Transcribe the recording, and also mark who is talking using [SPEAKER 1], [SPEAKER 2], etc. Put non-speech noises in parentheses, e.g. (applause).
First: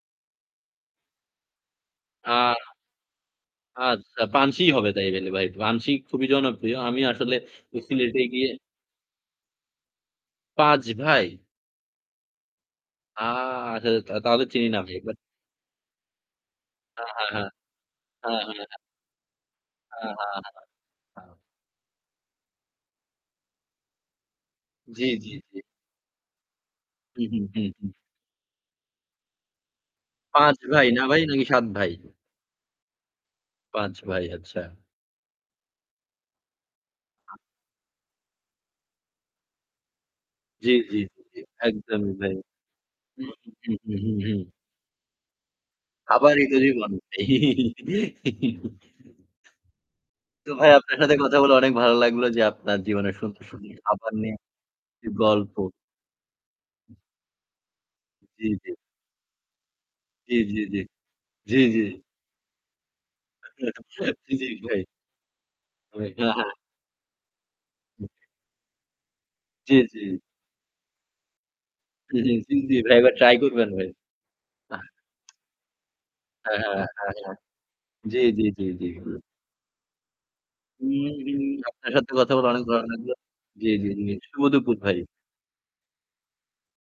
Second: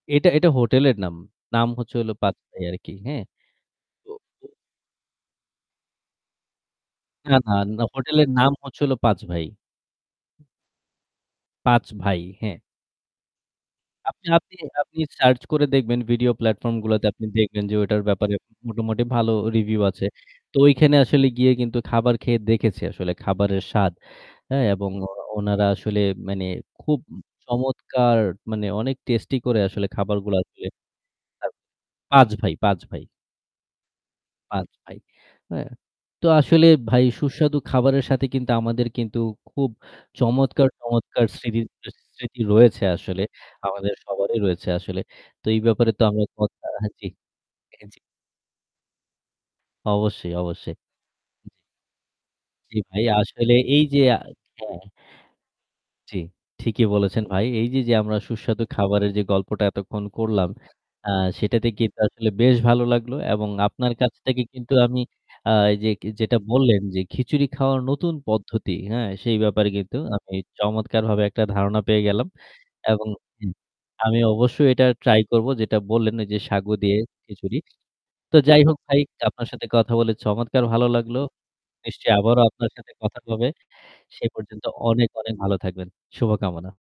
[SPEAKER 1] এটা এটা হোটেলের নাম। নাম হচ্ছে হলো ৫
[SPEAKER 2] আ
[SPEAKER 1] ভাই আর কি, হ্যাঁ। তো
[SPEAKER 2] আচ্ছা, পানসী হবে তাই হলে ভাই। পানসী খুবই জনপ্রিয়। আমি আসলে
[SPEAKER 1] না, না,
[SPEAKER 2] ওই
[SPEAKER 1] না
[SPEAKER 2] সিলেটে
[SPEAKER 1] হোটেলের
[SPEAKER 2] গিয়ে
[SPEAKER 1] নাম হচ্ছে হলো ৫ ভাই।
[SPEAKER 2] ৫ ভাই?
[SPEAKER 1] ৫ ভাই, হ্যাঁ।
[SPEAKER 2] আ আচ্ছা তা
[SPEAKER 1] আপনি
[SPEAKER 2] তাহলে
[SPEAKER 1] আপনি
[SPEAKER 2] চিনি না ভাই
[SPEAKER 1] আপনি
[SPEAKER 2] বাট
[SPEAKER 1] search করে দেখবেন video platform গুলোতে।
[SPEAKER 2] হ্যাঁ, হ্যাঁ,
[SPEAKER 1] আপনি
[SPEAKER 2] হ্যাঁ
[SPEAKER 1] দেখবেন যে ওটার ব্যাপারে
[SPEAKER 2] হ্যাঁ, হ্যাঁ, হ্যাঁ।
[SPEAKER 1] মোটামুটি ভালো review আছে।
[SPEAKER 2] হ্যাঁ, হ্যাঁ,
[SPEAKER 1] তো ওইখানে
[SPEAKER 2] হ্যাঁ,
[SPEAKER 1] আসলে
[SPEAKER 2] হ্যাঁ।
[SPEAKER 1] গিয়ে কিন্তু খাবার খেয়ে দেখেছি আসলে খাবারের স্বাদ, এ এবং
[SPEAKER 2] জি,
[SPEAKER 1] ও
[SPEAKER 2] জি, জি।
[SPEAKER 1] ওনারা আসলে মানে খুব উম
[SPEAKER 2] উ হু, হু, হু।
[SPEAKER 1] চমৎকার মানে অনেক tasty করে আসলে খাবারগুলো
[SPEAKER 2] ৫
[SPEAKER 1] আসলে
[SPEAKER 2] ভাই না ভাই নাকি
[SPEAKER 1] (unintelligible)
[SPEAKER 2] ৭ ভাই?
[SPEAKER 1] ৫ ভাই, ৫ ভাই,
[SPEAKER 2] ৫ ভাই, আচ্ছা।
[SPEAKER 1] ৫ ভাই, হ্যাঁ। তো আসলে ভাই সুস্বাদু খাবারের সাথে কিন্তু আমাদের কিন্তু খুব চমৎকার,
[SPEAKER 2] জি, জি, জি,
[SPEAKER 1] চমৎকার,
[SPEAKER 2] জি।
[SPEAKER 1] স্মৃতি
[SPEAKER 2] একদমই ভাই।
[SPEAKER 1] স্মৃতি রয়েছে
[SPEAKER 2] হু,
[SPEAKER 1] আসলে।
[SPEAKER 2] হু,
[SPEAKER 1] আমাদের
[SPEAKER 2] হু, হু, হু।
[SPEAKER 1] সবারই রয়েছে আসলে। তো এই ব্যাপারে তো আমরা
[SPEAKER 2] আবার
[SPEAKER 1] কথা
[SPEAKER 2] ইদুরি
[SPEAKER 1] হ্যাঁ
[SPEAKER 2] বানাবো।
[SPEAKER 1] জি এ জি।
[SPEAKER 2] (giggles)
[SPEAKER 1] অবশ্যই,
[SPEAKER 2] তো ভাই
[SPEAKER 1] অবশ্যই।
[SPEAKER 2] আপনার সাথে কথা
[SPEAKER 1] জি।
[SPEAKER 2] বলে অনেক ভালো লাগলো যে
[SPEAKER 1] জি
[SPEAKER 2] আপনার
[SPEAKER 1] ভাই
[SPEAKER 2] জীবনের সুন্দর,
[SPEAKER 1] আসলে
[SPEAKER 2] সুন্দর
[SPEAKER 1] এই যে,
[SPEAKER 2] খাবার
[SPEAKER 1] আ
[SPEAKER 2] নিয়ে
[SPEAKER 1] হ্যাঁ
[SPEAKER 2] (unintelligible) গল্প।
[SPEAKER 1] জি ঠিকই বলেছেন ভাই। এই যে, যে, আমরা
[SPEAKER 2] জি,
[SPEAKER 1] সুস্বাদু
[SPEAKER 2] জি।
[SPEAKER 1] খাবারের যে গল্পটা এতক্ষণ
[SPEAKER 2] জি,
[SPEAKER 1] করলাম,
[SPEAKER 2] জি, জি।
[SPEAKER 1] আ
[SPEAKER 2] জি,
[SPEAKER 1] সেটাতে
[SPEAKER 2] জি।
[SPEAKER 1] কিন্তু আসলে বেশ ভালো লাগলো এবং আপনার কাছ
[SPEAKER 2] (chuckles)
[SPEAKER 1] থেকে
[SPEAKER 2] জি
[SPEAKER 1] কিন্তু
[SPEAKER 2] ভাই।
[SPEAKER 1] আমি আ এই যে কে যেটা
[SPEAKER 2] (unintelligible)
[SPEAKER 1] বললেন যে খিচুড়ি খাওয়ার নতুন পদ্ধতি, হ্যাঁ সেই ব্যাপারে
[SPEAKER 2] জি,
[SPEAKER 1] কিন্তু
[SPEAKER 2] জি।
[SPEAKER 1] আমি চমৎকারভাবে একটা ধারণা পেয়ে
[SPEAKER 2] (unintelligible)
[SPEAKER 1] গেলাম।
[SPEAKER 2] জি, জি ভাই,
[SPEAKER 1] এবং
[SPEAKER 2] এবার try
[SPEAKER 1] উ
[SPEAKER 2] করবেন ভাই।
[SPEAKER 1] আমি অবশ্যই
[SPEAKER 2] আহ
[SPEAKER 1] এটা try করব যেটা বললেন ওই যে
[SPEAKER 2] হ্যাঁ,
[SPEAKER 1] সাগু
[SPEAKER 2] হ্যাঁ,
[SPEAKER 1] দিয়ে
[SPEAKER 2] হ্যাঁ, হ্যাঁ।
[SPEAKER 1] খিচুড়ি।
[SPEAKER 2] জি,
[SPEAKER 1] তো
[SPEAKER 2] জি,
[SPEAKER 1] যাই
[SPEAKER 2] জি,
[SPEAKER 1] হোক
[SPEAKER 2] জি।
[SPEAKER 1] ভাই
[SPEAKER 2] হুম।
[SPEAKER 1] আপনার সাথে কথা বলে চমৎকার ভালো
[SPEAKER 2] উম
[SPEAKER 1] লাগলো।
[SPEAKER 2] উম আপনার সাথে
[SPEAKER 1] নিশ্চয়ই
[SPEAKER 2] কথা
[SPEAKER 1] আবারও
[SPEAKER 2] বলে অনেক
[SPEAKER 1] আপনার
[SPEAKER 2] ভালো
[SPEAKER 1] সাথে
[SPEAKER 2] লাগলো
[SPEAKER 1] কথা হবে।
[SPEAKER 2] জি, জি, জি।
[SPEAKER 1] সে
[SPEAKER 2] শুভ
[SPEAKER 1] পর্যন্ত
[SPEAKER 2] দুপুর ভাই।
[SPEAKER 1] অনেক, অনেক, ভালো থাকবেন। শুভকামনা।